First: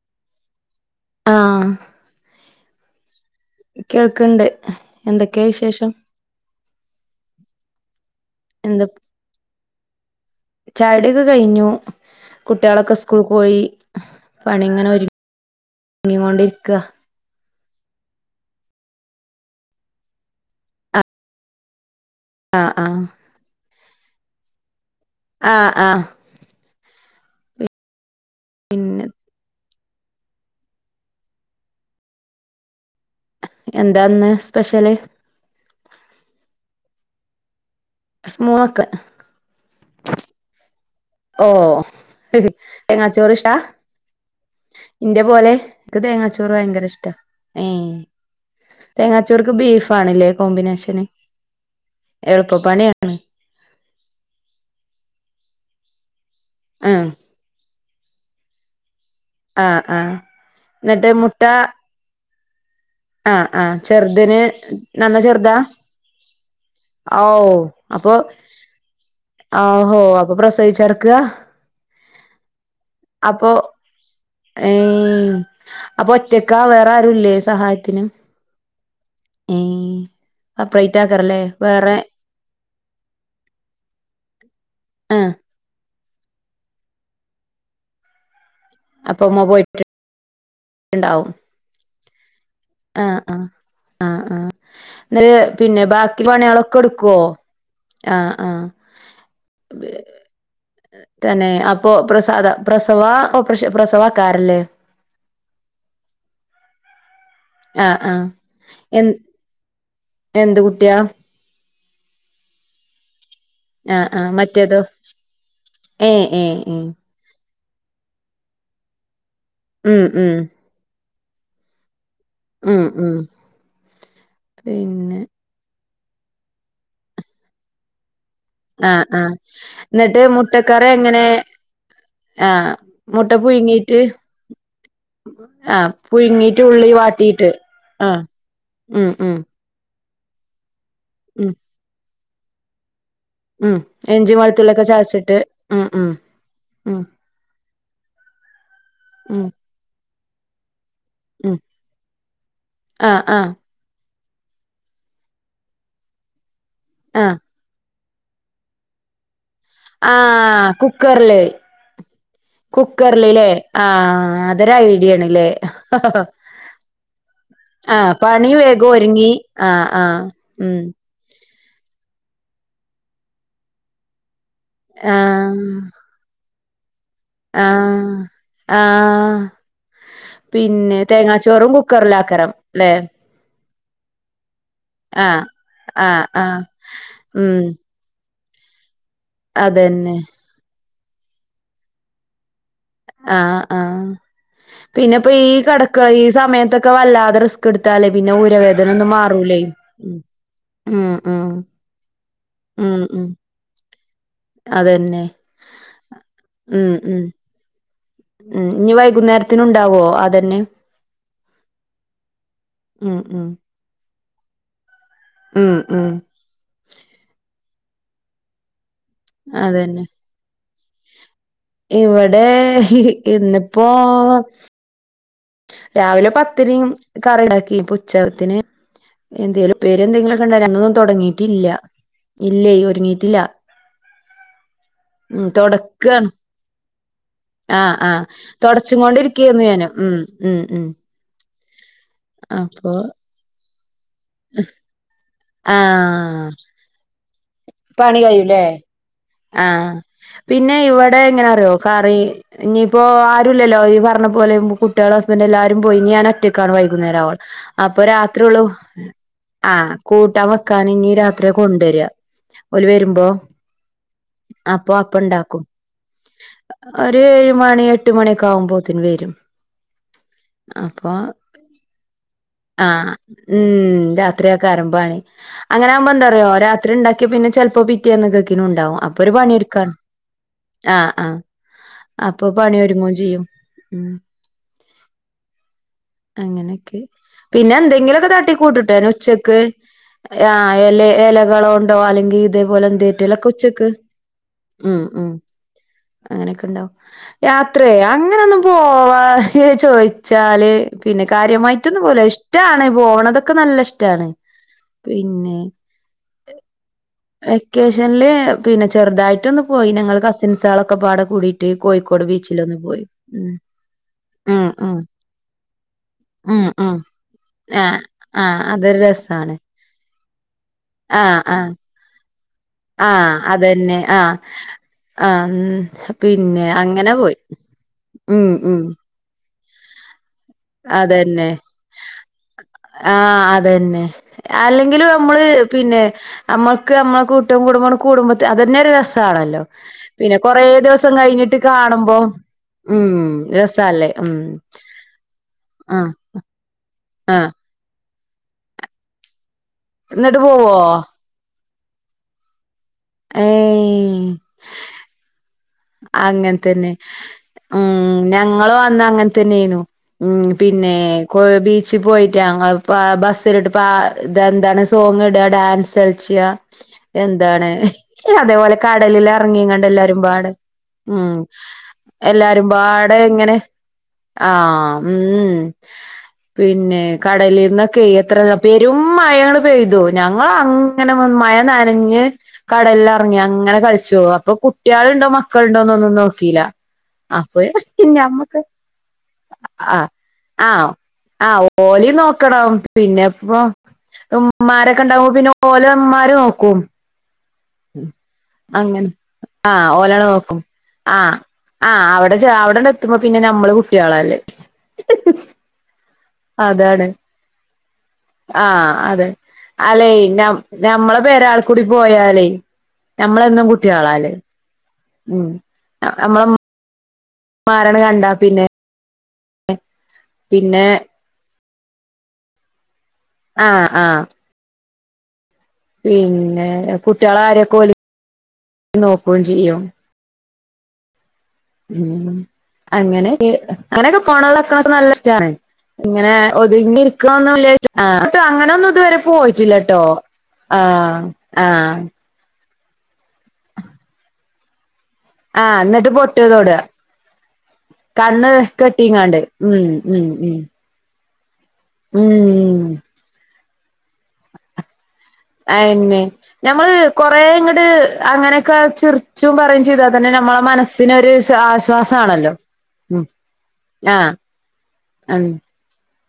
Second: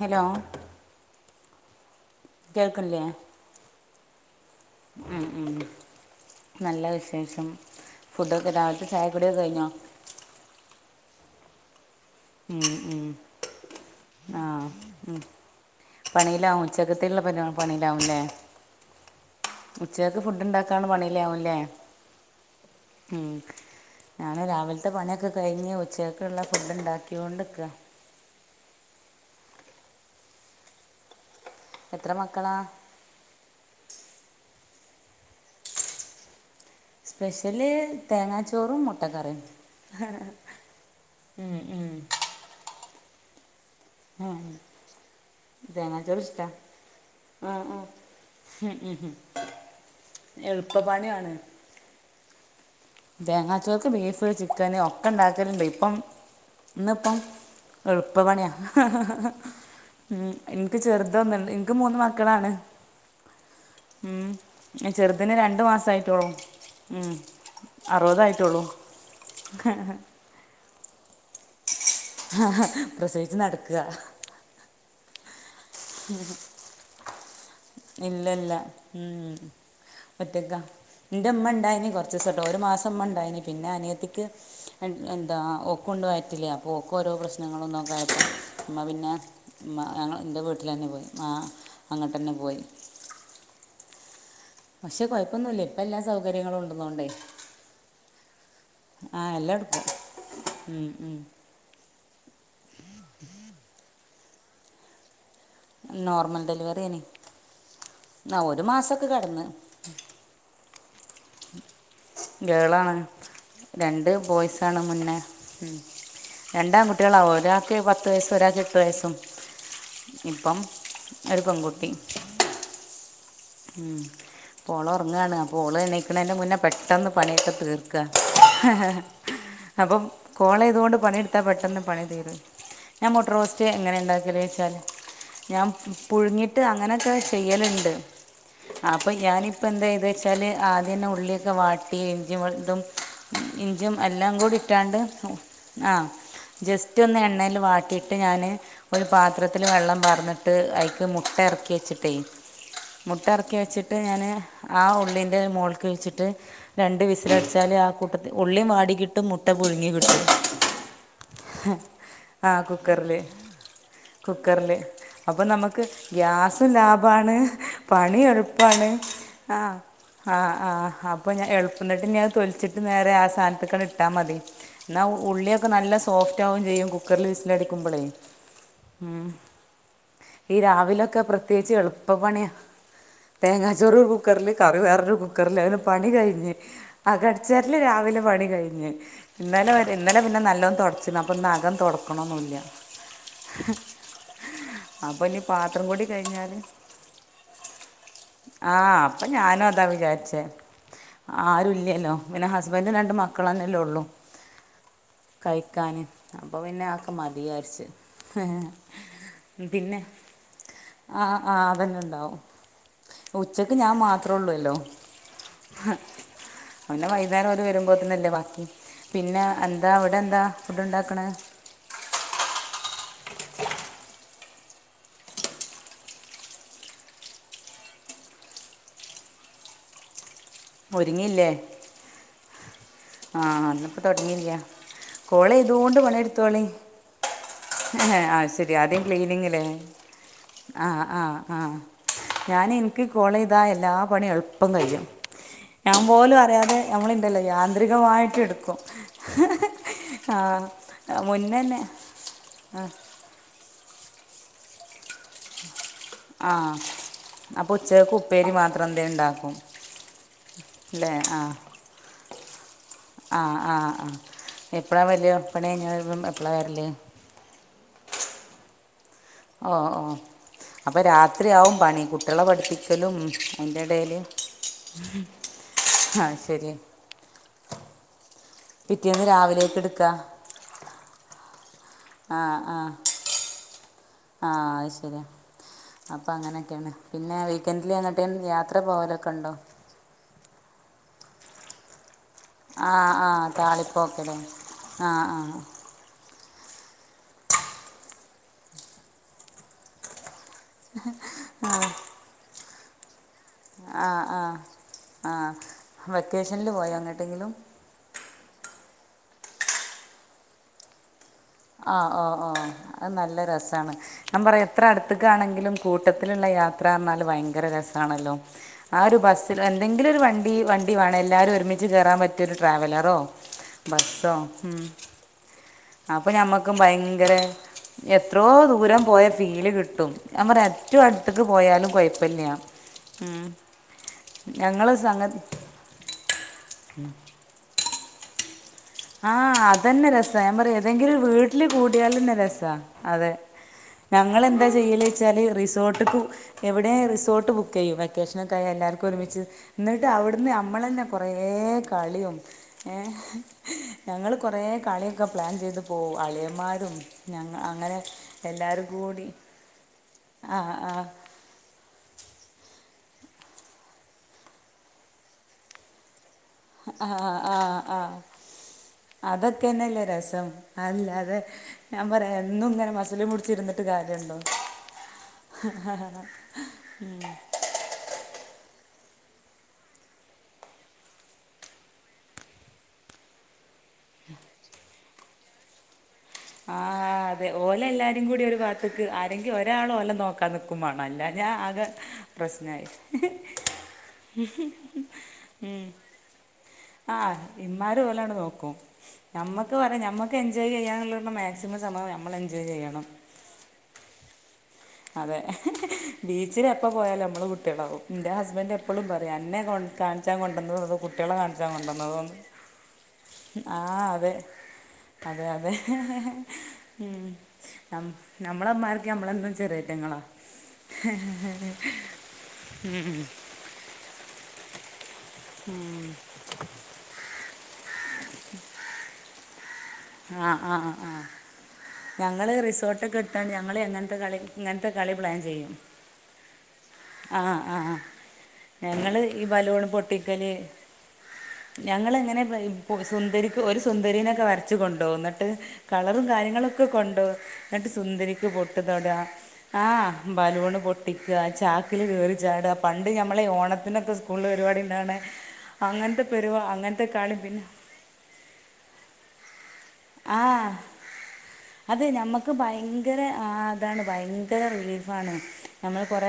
Hello ആ ആ കേൾക്കുണില്ലേ കേൾക്കണ്ട് ഉം ഉം നല്ല വിശേഷം ഫുഡക്കെ എന്താ രാവിലത്ത ചായകുടിയൊക്കെ കഴിഞ്ഞോ ചായകുടിയൊക്കെ കഴിഞ്ഞു ഉം, കുട്ടികളൊക്കെ ഉം. സ്കൂളിക്ക് പോയി ആ പണി ഇങ്ങനെ ഒരു പണിയിലാവും ഉച്ചകത്തുള്ള പ പണിയിലാവുംല്ലേ ഉച്ചക്ക് ഫുഡ് ഉണ്ടാക്കൻ പണില്ലാവൂല്ലേ ആ ആ ഞാൻ രാവിലത്തെ പണിയൊക്കെ ആഹ് കഴിഞ്ഞ് ആഹ് ഉച്ചയക്കെുള്ള ഫുഡ് ഉണ്ടാക്കികൊണ്ടിരിക്ക പിന്നെ എത്ര മക്കളാ എന്താന്ന് സ്പെഷ്യല് സ്പെഷ്യല് മൂന്നക്ക തേങ്ങാച്ചോറും മുട്ടക്കറിയും ഓ ഉം, ഉം. തേങ്ങാചോറ് ഇഷ്ടാ ആ, ഇന്റെ പോലെ എനിക്ക് തേങ്ങാച്ചോറ് ഭയങ്കര ഇഷ്ടാ ഏ ഇഷ്ടമാണ് തേങ്ങച്ചോർക്ക് ബീഫ് ആണില്ലേ എളുപ്പ കോമ്പിനേഷന് പണിയാണ് എളുപ്പപ്പണിയാണ് തേങ്ങാച്ചോർക്ക് ബീഫ് ചിക്കന് ഒക്കെ ഉണ്ടാക്കലുണ്ട് ഇപ്പം ആഹ് ഇന്നിപ്പം എ ഇപ്പ പണിയാ ആഹ് ആഹ് ഉം ഇൻക്ക് എന്നിട്ട് ചെറുതൊന്ന്ണ്ട് ഇൻക്ക് മൂന്ന് മക്കളാണ് ആഹ ആഹ ഉം. ചെറുതിന് നന്ന ചെറുതിന് ചെറുതാ രണ്ട് മാസമായിട്ടുള്ളൂ ഉം. ഓ അപ്പൊ അറുപതായിട്ടുള്ളൂ ആഹോ അപ്പൊ പ്രസവിച്ചടുക്ക ആഹ അപ്പൊ ഏ അപ്പൊ ഒറ്റക്കാ വേറെ ആരുല്ലേ സഹായത്തിന് ഏ ഒറ്റക്ക സെപ്പറേറ്റ് എന്റെറ ആക്കാറല്ലേ ഉമ്മ ഉണ്ടായിനി വേറെ കുറച്ച് ദിവസട്ടോ ഒരു മാസം മ്മണ്ടായിനി പിന്നെ അനിയത്തിക്ക് ആ എന്താ പക്ക കൊണ്ട പോയിറ്റില്ല അപ്പൊ ഓൾക്കും ഓരോ പ്രശ്നങ്ങളൊന്നുംക്കെയപ്പോും ഇമ്മ പിന്നെ അപ്പൊ ഉമ്മ ഞ എൻ്റെ വീട്ട വട്ടിൽ തന്നെ പോയി ആ അങ്ങട്ട് തന്നെ പോയി ആഹ ആഹ് ആഹ ആ പക്ഷെ എന്നല് കുഴപ്പമൊന്നുമില്ല ഇപ്പം പിന്നെ എല്ലാ ബാക്കി സൗകര്യങ്ങളും പണികളൊക്കെ എടുക്കുവോ ആഹ ആഹ ആഹ എല്ലാം എടുക്കും ഉ ഉ തന്നെ അപ്പൊ പ്രസവം ഓപ്പർഷന പ്രസവക്കാരല്ലേ നോർമൽ ഡെലിവറിയേനി ആ ആ ഒരു എ മാസൊക്കെ കടന്ന് എന്ത് കുട്ടിയാ ഗേൾ ആണ്‌ ആ രണ്ട് ആ മറ്റേതോ ബോയ്സാണ് മുന്നേ ഏ ഏ ഏ രണ്ടാൺകുട്ടികളാ ഒരാ ക്ക്. പത്ത് വയസും ഒരാൾക്ക്. ഏട്ട് വയസ്സും ഉം ഉം ഒര് പെങ്കുട്ടി ഉം ഉം ഓള് പിന്നെ ഒർങ്ങാണ് അപ്പൊ ഓള് എണീക്ക്ണേന്റെ മുന്നേ പെട്ടെന്ന് പണ്യക്കെ തീർക്ക ആ ആ അപ്പം എന്നിട്ട് മുട്ടക്കറി കോളെയ്തേണ്ട് എങ്ങനെ പണിട്ത്താ പെട്ടെന്ന് പണി തീരും ആഹ് ഞ മാെട്ട റോസ്റ്റ് എങ്ങനെ ണ്ടാക്കല്ച്ചാല് ആ പുഴുങ്ങീട്ട് ഉള്ളി വാട്ടീട്ട് ആ ആ അപ്പൊ ഞാനിപ്പോ എന്തായ്ത്ച്ചാല് ആദ്യം തന്നെ ഉം ഉള്ളിയൊക്കെ വാട്ടി ഇഞ്ചിം വെള്ത്തും ഉം ഇഞ്ചീം എല്ലാം ഇഞ്ചിയും വെളുത്തുള്ളിയൊക്കെ കൂടിട്ടാണ്ട് ചതച്ചിട്ട് ഉം ആ ഉം ഉം ജസ്റ്റാെന്ന് എണ്ണേല് വാ ട്ടിട്ട് ഞാന് ഒര് ഉം പാത്രത്തില് വെള്ളം പാർന്ന്ട്ട് അയ് മുട്ട ഉം എർക്കി വെച്ചിട്ടെ ആഹ് മുട്ട ആഹ് എർക്കി വെച്ച്ട്ട് ഞാന് ആ ഉള്ളിന്റെ മോൾക്ക് വെച്ച്ട്ട് രണ്ട് ആഹ് വിസിലട്ച്ചാല് ആ കൂട്ട ഉള്ളിം വാടിക്കിട്ടും മു ആ കുക്കർല് ആ കുക്കറിൽ കുക്കല് ല്ലേ ആ കുക്കറിൽ അതൊരു ഐഡിയേണ്ല്ലേ ണ് പണി എൾപ്പാണ് ആ ആഹ് ആഹ് ആ ആ ഉം അപ്പൊ ഞാൻ എൾ ന്നട്ട് ഇഞ്ഞത് തൊൽച്ച്ട്ട് നേരെ ആ സാൻത്ത്ക്കാണ്ട്ട്ടാമതി ന്നാ ആഹ് ഉള്ളിയൊക്കെ നല്ല സോഫ് റ്റാവും ചെയ്യും കുക്കർല് വിസിലടിക്കുമ്പളേ ആഹ് ഉം ആഹ് പിന്നെ തേങ്ങാച്ചോറും കുക്കർലാക്കരം ല്ലെ തേങ്ങാചോറ് കുക്കർല് കറി വേറൊരു ആഹ് കുക്കർൽ അതാ പണി ആഹ് കയ്ഞ്ഞ് ആഹ് ഉം അകട്ച്ചാര്ല് രാവിലെ പണി കയ്ഞ്ഞ് ഇന്നലെ വരെ അതന്നെ ഇന്നലെ പിന്നെ നല്ലോം തൊട്ച്ച്ണ് അപ്പൊ ഇന്ന് അകം തൊടക്ക്ണൊന്നുല്ല ആ ആ അപ്പം പിന്നെപ്പോ ഇനി ഈ പാത്രം കൂടി കെടക്ക ഈ കഴിഞ്ഞാൽ സമയത്തൊക്കെ വല്ലാതെ റിസ് ക്ക്ട്ത്താലേ പിന്നെ ഊരവേദനാെന്നും മാറൂലേ ഉം ഉം ഉം ആരുല്ല്യല്ലോ പിന്നെ ഹസ്ബൻഡും ഉം രണ്ട് ഉം മക്കളന്നെല്ലാെ അതന്നെ കയിക്കാന് അപ്പൊ പിന്നെ ഉം ആക്കെ ഉം മതിയാര്ച്ച് ഉം ഞ്ഞ് വൈകുന്നേരത്തിനുണ്ടാവോ അതന്നെ ആ ആ അതന്നെണ്ടാവും ഉം ഉം ഉച്ചക്ക് ഞാൻ മാത്രള്ളു അല്ലോ ഉം ഉം പിന്നെ വൈന്നേരം ഓര് വരുമ്പോത്ത്നല്ലേ ബാക്കി പിന്നെ എന്താ അവിടെന്താ ഫുഡ്ണ്ടാക്ക്ണേ ഇവ്ടെ ഇന്ന്പ്പോ രാവിലെ പത്തിരിം കറിംണ്ടാക്കി പ്പ ഉച്ചകത്തിന് എന്തേലും പ്പേരി എന്തെങ്കിലും ണ്ട ഞങ്ങളൊന്നു ഒരുങ്ങിയില്ലേ തൊടങ്ങീറ്റില്ല ഇല്ലെയ് ഒ ആ അന്ന്പ്പൊ തൊടങ്ങീല്ല്യ കോളെയ്തൂണ്ട് പണിട്ത്തോളി ആ ആ തൊടച്ചും ക്ലീനിങ് കൊണ്ടിര്ക്കേര്ന്നു അല്ലേ ഞാന് ഉം ഉം ഉം ആ ആ ആ ഞാന് അപ്പൊ ഇൻക്ക് കോളെയ്താ എല്ലാ പണിം എൾപ്പം കയ്യും ഞാൻ പോലു ആഹ് അറിയാതെ ഞമ്മള്ണ്ടെല്ലോ യാന്ത്രികമായിട്ട്ട്ക്കും ആ പിന്നെ ഇവ്ടെ എങ്ങനെ മുന്നേ അറിയോ തന്നെ കറി ഞ്ഞിപ്പോ ആരുല്ലല്ലോ അ പർണ പോലെവുമ്പൊ കുട്ട്യേളു ഹസ്ബൻ്റു എല്ലാ രും പോയി ഞ്ഞ് ആ ഞാനൊറ്റക്കാണ് വൈകുന്നേരാവോൾ അപ്പോൾ അപ്പൊ ഉച്ചക്ക് ഉപ്പേരി രാത്രിയൊള്ളു മാത്രം എന്തേ ഉണ്ടാക്കും ആ കൂട്ടാൻ വക്ക് ക്കാനിനി അല്ലേ ആ രാത്രിയ കൊണ്ടര ആ ആ അപ്പൊ എപ്പോഴാണ് വരിക അപ്പണ്ടാക്കും പണി കഴിഞ്ഞ് വരുമ്പം എപ്പോഴാണ് വരല് ഒര് ഏഴ് മണി എട്ട് മണ്യാെക്കെ ആവുമ്പോത്ത് ഓ ഓ അപ്പൊ രാത്രിയാവും പണി കുട്ട്യേളെ ആഹ് പഠിപ്പിക്കലും അയ്ന്റെടേല് അങ്ങനാവുമ്പൊ എന്താറിയൊ രാത്രിണ്ടാക്കിയ പിന്നെ ചെൽപ്പോ പിറ്റേന്നക്കക്കിനുണ്ടാവും അ പിറ്റേന്ന് പ്പൊര് രാവിലേക്ക് പണിട്ക്കാൻ എടുക്കുക ആ ആ ആ അപ്പൊ പണി ആ ഒരുങ്ങുംചെയ്യും ഉം അപ്പൊ അങ്ങനൊക്കേണ് അങ്ങനെയൊക്കെ പിന്നെ വീക്കെൻ്റ്ല് എങ്ങട്ടേൻ യാത്ര പോവലൊക്കണ്ടോ ആ എലെ എലകളോണ്ടോ അല്ലെങ്കി ഇതേപോലെ ആ ആ എന്തേറ്റേലൊക്കെ ഉച്ചക്ക് താളിപ്പോക്കലേ ആ ആ അങ്ങനെക്കെ ഇണ്ടാവും യാത്രെ അങ്ങനൊന്നും പോവാ ഇയ് അയ് ചോയ് ച്ചാല് പിന്നെ കാര്യമായ്റ്റൊന്നും പോവുലാ ഇഷ്ടാണ് പോണതൊ ആ ആ ആ വെക്കേഷൻൽ പോയാ വെക്കേഷൻൽ പിന്നെ ചെറ്തായിട്ടൊന്ന് പോയി നങ്ങൾ കസിൻസാളൊക്കപ്പാടെ ആ ഓ ഓ അയ് നല്ല ഉം രസാണ് ഞാൻ പറയാ ഉം എത്ര ഉം അട്ത്ത്ക്കാണെങ്കിലും കൂട്ടത്തിൽ ത്തിൽ ഇള്ള ഉം ഉം യാത്രാർണാല് ദയങ്കര ആഹ് രസാണല്ലോ ആഹ് അതൊരു ആ ഒര് രസാണ് ബസ്സിൽ എന്തെങ്കിലൊരു വണ്ടി വണ്ടി വാണെൽ എല്ലാരും ഒരുമിച്ച് കേറാൻ പറ്റ് ആ അതെന്നെ ആ അൻ അപ്പ ഞമ്മക്കും ദയങ്കര എത്രോ ഉം ഉം ദൂരം പോയ ഫീല് കിട്ടും ഞാൻ പറയ എറ്റൊവും അട്ത്ത്ക്ക് പോയാലും കൊയ്പ്പല്യാ ആ അതെന്നെ അല്ലെങ്കിലും നമ്മൾ സംഗതി പിന്നെ അമ്മ ക്ക് അമ്മളെ കൂട്ടും കുടുംബും ആണ്ട് കൂടുമ്പത്ത് അ തെന്നെ ഒരു ആ രസാണല്ലോ അതന്നെ പിന്നെ രസാ ഞാൻ കൊറേ പറയാം ദിവസം ഏതെങ്കിലും കഴിഞ്ഞിട്ട് വീട്ടിൽ കൂടിയാൽ കാണുമ്പോ തന്നെ രസാ ഉം അതെ രസാല്ലെ ഉം ഈ ആഹ് റിസോർട്ട്ക്കും എവിടെ ആഹ് റിസോർട്ട് ബുക്കെയ്യും വെക്കേഷൻ ഒക്കെ ആയ എല്ലാര്ക്കും ഒരുമിച്ച് ന്നിട്ട് എന്നിട്ട് അവ്ട്ന്ന് പോവോ അമ്മളെന്നെ കൊറേ കളിയും ഏ ഞങ്ങള് കൊറേ കളിയൊക്കെ പ്ലാൻ ചെയ്ത് പോവും അങ്ങൻ തന്നെ അളിയന്മാരും ഞങ്ങൾ അങ്ങനെ ഉം നങ്ങളു എല്ലാവരും അന്ന് കൂടി അങ്ങൻ തന്നെനു ഉം ആ പിന്നെ ആ ഏ കോയ് ബീച്ചി പോയി ട്ട് ഞങ്ങൾ ഇപ്പാ ആ ബസ്സിലിട്ട് പാ തെന്താണ് സോങ്ങ്ടാ ഡാൻസ്ൾ ച്ചാ ആ ആ എന്താണ് ആ ഇ അതേ പോലെ കടലിൽ അർങ്ങി അതൊക്കെ കാണ്ട് തന്നെയല്ലേ എല്ലാരും രസം പാടെ ഉം അല്ലാതെ ഞാൻ പറയാ എല്ലാരും എന്നും ഇങ്ങനെ പാടെ മസ്‌ലും പുട്ച്ച് ഇങ്ങനെ ഇര്ന്ന്ട്ട് കാര്യണ്ടോ ആഹ് ഉം പിന്നെ കടലിന്നൊക്കെയ് എത്ര [unintelligible] പെരും മഴയാണ്ട് പെയ്തു ഞങ്ങൾ അങ്ങനെ വന്ന് മഴ നനഞ്ഞ് കടൽ അറങ്ങി അങ്ങ് ങ്ങനെ കൾച്ചു അപ്പൊ കുട്ടിയാൾ ഇണ്ട് മക്കൾ ഇണ്ടോന്നൊന്നും നോ ആ അതെ ഓലെ എല്ലാരിം കൂടി ഒര് ഞമ്മക്ക് ബാത്ത്ക്ക് ആരെങ്കി ഒരാൾ ഓലെ നോക്കാൻ നിക്കും ആഹ് മാണം അല്ലാ ആ ഓലിം നോക്കണം പിന്നെപ്പൊ ഉമ്മാരൊക്കെ ഇണ്ടാവുമ്പോ പിന്നെ ഓലെ മ്മാര് നോക്കും ആ ഇമ്മാര് ഓലെ ആണ്ട് നോക്കും അങ്ങനെ ഞമ്മക്ക് ആഹ് പറയാ ഓലാണ് ഞമ്മക്ക് നോക്കും എൻജോയ് ചെയ്യാന്ള്ളൊര്ണം മാക്സിമം സമ ഞമ്മൾ എൻജോ അവിടോട്ട് എത്തുമ്പോ പിന്നെ നമ്മള് കുട്ടികളല്ലേ അതെ ബീച്ചിലെപ്പ അതാണ് പോയാലും അമ്മള് കുട്ടികളാവും ഇന്റെ ഹസ്ബൻ്റ് ആഹ് എപ്പളും അതെ പറയും അന്നെ കൊ അല്ലെ കാണിച്ചാ നം കൊണ്ടന്നതോ അതോ കുട്ടികളെ കാണിച്ചാൻ കൊണ്ടന്നതോന്ന് ഞമ്മളെന്നും കുട്ടിയളാല്ലേ അതെ അതെ ഉ നമ്മളമ്മാരാണ് നം കണ്ടാ പിന്നെ നമ്മളമ്മാർക്ക് നമ്മളെന്നും ചെറിയേറ്റ്ങ്ങളാ പിന്നെ ഉം ഉം ആ ആ പിന്നെ കുട്ടികള ആരെക്കൊല് നോക്കേം ചെയ്യും ആ ആ ആ ഉം ഞങ്ങള് റിസോട്ടൊക്കെ അങ്ങനെ ഇട്ത്താ ഞങ്ങള് എങ്ങനത്തെ അങ്ങനെയൊക്കെ കളി പോണതൊക്കെ ഇങ്ങൻത്തെ നല്ല കളി പ്ലാൻ ഇഷ്ടാണ് ചെയ്യും ഇങ്ങനെ ഒതുങ്ങി ആ ഇരിക്കോന്ന് ആ അങ്ങനെ ഒന്നും ഞങ്ങൾ ഇതുവരെ ഈ ബലൂൺ പോയിട്ടില്ലേട്ടോ പൊട്ടിക്കൽ ആ ആ ആ പോക്സുന്ദരിക്ക് ഒരു സുന്ദരിനൊക്കെ വരച്ച് കൊണ്ടോവും ന്നിട്ട് ആഹ് എന്നിട്ട് കളറും പൊട്ട് തൊട കാര്യങ്ങളൊക്കെ ക്ക് കൊണ്ടോവും എന്നിട്ട് സുന്ദരിക്ക് കണ്ണ് പൊട്ട് തൊടാ കെട്ടിങ്ങാണ്ട് ആ ഉം ഉം ഉം ബലൂണ് പൊട്ടിക്കാ ചാക്കിൽ കേയറി ചാടാ ഉം പണ്ട് ഞമ്മളെ ഓണത്തിനൊക്കെ സ്കൂളില് പരുപാടിണ്ടാണേ അയന്നെ ഞമ്മള് കളി കൊറേ പിന്നെ ഇങ്ങട് അങ്ങനെ ഒക്കെ ചിറിച്ചും പറ ത് അതന്നെ നമ്മളെ മനസ്സിനൊരു അതെ ഞമ്മക്ക് ആശ്വാസാണല്ലോ ഭയങ്കര ഉം ആ അതാണ് ആഹ് ഭയങ്കരറീ ഉം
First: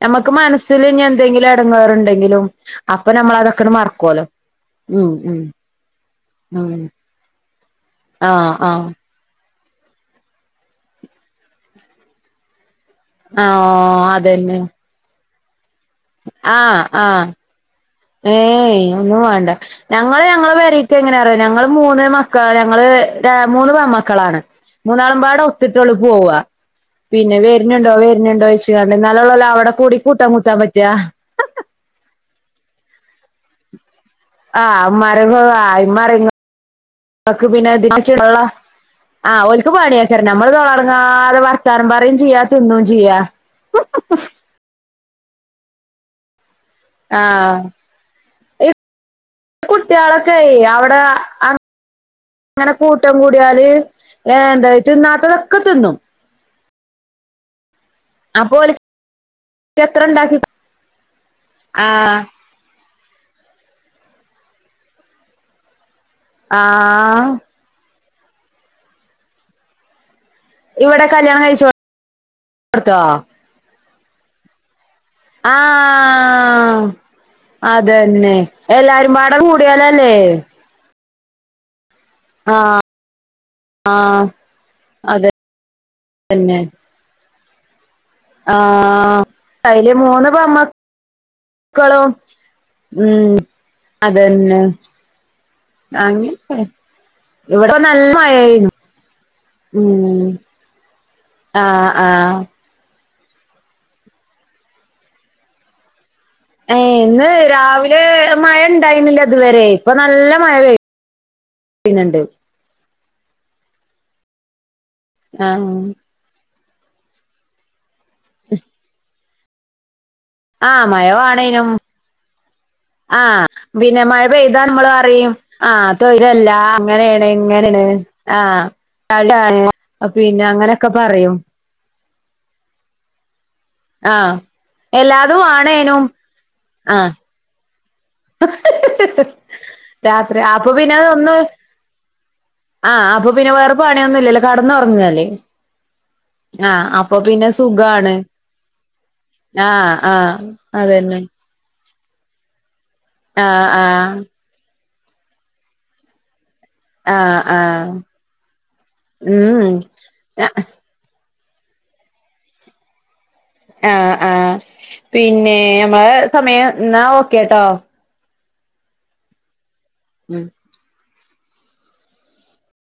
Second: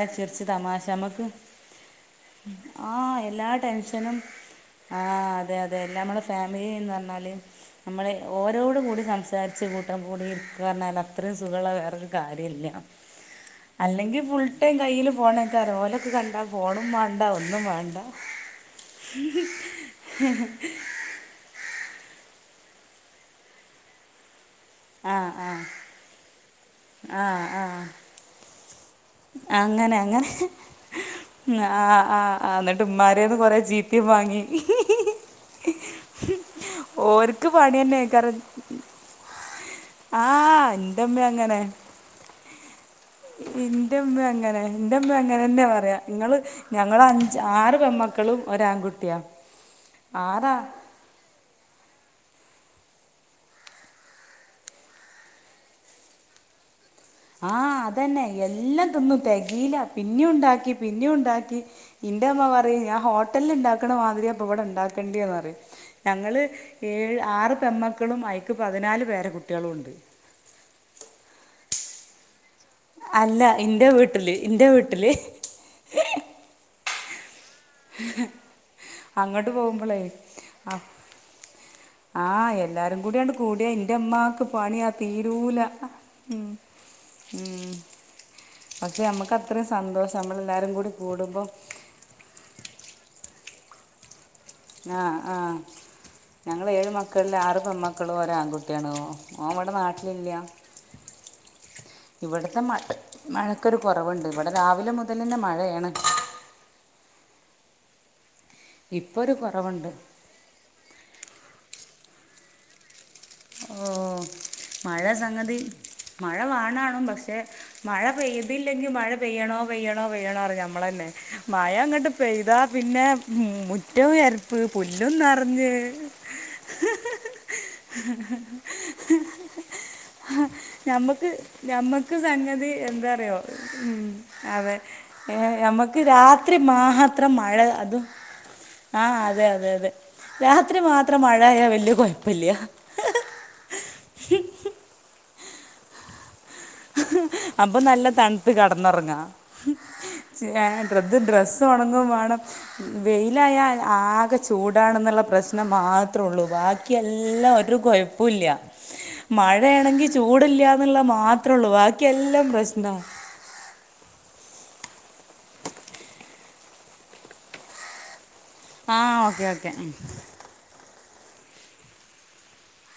അമ്മക്ക് മനസ്സില് ഇനി നമുക്ക് എന്തെങ്കിലും എടങ്ങേറുണ്ടെങ്കിലും ആ അപ്പൊ നമ്മളതൊക്കെ [unintelligible] ആ അതെ അതെ ഞമ്മള് ഉം ഫാമിലീന്ന് പറഞ്ഞാല് ആഹ് ഓരോട് ആഹ് കൂടി സംസാരിച്ച് കൂട്ടം കൂടി ഇരിക്ക് പറഞ്ഞാൽ അത്രേം സുഖൊള്ള വേറൊരു കാര്യ ഇല്ല്യാ ആഹ് അല്ലെങ്കി ഫുൾ അതന്നെ ടൈം കയ്യില് ഫോണ കരോലൊക്കെ കണ്ടാ ആഹ് ഫോണും വാണ്ട ആഹ് ഒന്നും വാണ്ട ഏയ് ഒന്നും വേണ്ട ഞങ്ങളെ ഞങ്ങള് പേരേക്ക് എങ്ങനെ അറിയാ ഞങ്ങള് മൂ മൂന്ന് മക്കള് ഞങ്ങള് ര മൂന്ന് പെമക്കളാണ് ആ മൂന്നാള്മ്പാടും ആ ഒത്തിട്ടോള് പോവ്വാ ആ പിന്നെ ആ വെര്നുണ്ടോ വെര്നുണ്ടോ വെച്ച് കണ്ട് എന്നാല്ലൊള്ളാല അവ്ടെ കൂടി കൂട്ടി മുട്ടാൻ പറ്റാ ഉം ആ ആ ആ ന്നിട്ട് ഇമ്മാര്ന്ന് കൊറെ ചീ ആ മരങ്ങും ആ ഇമരങ്ങും അക്ക് ഓർക്ക് പണി തന്നെ കാരണം പിന്നെ [inaudible] ആ ഓൽ ക്ക് ആ പണിയക്കാരം നമ്മള് എന്റമ്മ തൊള്ളറ്ന്നാൽ വർത്താനം പറയും ചെയ്യാ തിന്നും ചെയ്യാ ഇന്റ്മ്മ അങ്ങനാ ഇന്റ്മ്മ അങ്ങനെ അന്നെ പറയാ ഇങ്ങള് ഞങ്ങളഞ്ച് ആറ് പെമ്മക്കളും ഒരാങ്കുട്ടിയാ കുട്ടികളൊക്കെ ഈ യവിടെ ആ ങ്ങനെ കൂട്ടം കൂടിയാല് ഏ എന്താ തിന്നാത്തതൊക്കെ തിന്നും ആ അ അതന്നെ അപ്പൊ എല്ലാം ഓല്ക്ക് തിന്നും തെകീലാ എത്ര പിന്നെയു ഉണ്ടാക്കി ഇണ്ടാക്കി പിന്നെയു ഇണ്ടാക്കി ആഹ് ഇന്റെ മ്മ പറയും ഞാ ഹോട്ടല് ഇണ്ടാക്ക്ണ മാതിരി അപ്പൊ ഇവിടെ ഉണ്ടാക്കേണ്ടിന്ന് പറിം ഞങ്ങള് ഏഴ് ആഹ് ആറ് പെൺ മ ക്കളും അയ്ക്ക് പതിനാല് പേരകുട്ടികളുണ്ട് ഇവിടെ കല്യാണം കയിച്ചോ അല്ല ഇൻ്റെ വീട്ടില് ഇൻ്റെ വീട്ടില് അതേന്നെ എല്ലാരും പാടം അങ്ങോട്ട് പോകുമ്പോളേ കൂടിയാലല്ലേ ആഹ് എല്ലാരും കൂടിയാണ്ട് കൂടിയാ ഇന്റെ ഇമ്മാക്ക് പണിയാ തീരൂല തന്നെ ഉം പക്ഷെ അമ്മക്ക് അത്രേം സന്തോഷം അമ്മളെല്ലാരും കൂടി കൂടും ക്കളോ ഉം അതന്നെ ആ ആ അങ്ങനൊക്കെ ഞങ്ങള് ഏഴ് മക്കളിൽ ആറ് ഇവിടെ നല്ല പെമക്കളും മഴയായിരുന്നു ഒരാൺകുട്ടിയാണ് ഓ ഓൻ ഇവിടെ നാട്ടിലില്ല്യാ ആ ആ മഴക്കൊര് കൊറവ് ഇണ്ട് ഇവടെ രാവിലെ മുതലെന്നെ മഴെണ് ഏ ഇന്ന് രാവിലെ മഴ ഇണ്ടായിന്നില്ല ഇപ്പോൾ ഒരു ഇതുവരെ കുറവുണ്ട് ഇപ്പ നല്ല മഴ പെയ്യ്ന്ന്ണ്ട് ഓ മഴ ആ സംഗതി മഴ വാണാണും പക്ഷെ മഴ പെയ്തില്ലെങ്കിൽ മഴ പെയ്യണോ പെയ്യണോ പെയ്യണോ പെയ്യണോ പറിം ആ മഴ നമ്മളെന്നെ വാണേനും മഴ ഇങ്ങട്ട് പെയ്താ പിന്നെ ആ ഉം പിന്നെ മുറ്റോ മഴ എര്പ്പ് പെയ്താ നമ്മള് പുല്ല് പറയും ആ തൊഴിര ഇല്ല അങ്ങനെയാണ് ഇങ്ങനെയാണ് ആ [unintelligible] പിന്നെ അങ്ങനെയൊക്കെ പറയും ക്ക് സംഗതി എന്താറിയോ ഉം ആ അതെ എല്ലാതും ഞമ്മക്ക് ആണേനും രാത്രി ആ മാത്രം മഴ അതും ആ അതെ അതെ അതെ അപ്പൊ രാത്രി പിന്നെ മാത്രം അതൊന്ന് മഴ ആയാ വല്യ കൊഴപ്പയില്ല അപ്പ പിന്നെ വേറെ പണിയൊന്നും ഇല്ലല്ലോ കട്ന്നൊർങ്ങ അല്ലെ അപ്പ നല്ല സുഖാണ് തണ്ത്ത് കെട്ന്നൊറങ്ങാ ആ ആ ച്ച് ഏ ഡ്രസ് അതന്നെ ഡ്രസ് ഒണ ങ്ങുംവാണം ആ വെയിലായാൽ ആ ആകെ ചൂടാൺന്ന്ള്ള പ്രശ്നം മാത്രെ ഒള്ളു ബാക്കി ആഹ് എല്ലാം ഒര് ആഹ് കൊഴപ്പുയില്ല. ഉം മഴയാണെങ്കി ചൂടില്ലാന്ന്ള്ളെ മാ ത്ര ഒള്ളു ബാക്കിയെല്ലാം പ്രശ്നാവാ ആഹ ആ പിന്നെ നമ്മളെ സമയം ഇന്നാ ഓക്കെട്ടോ ആ ഓക്കേ ഓക്കേ ഉം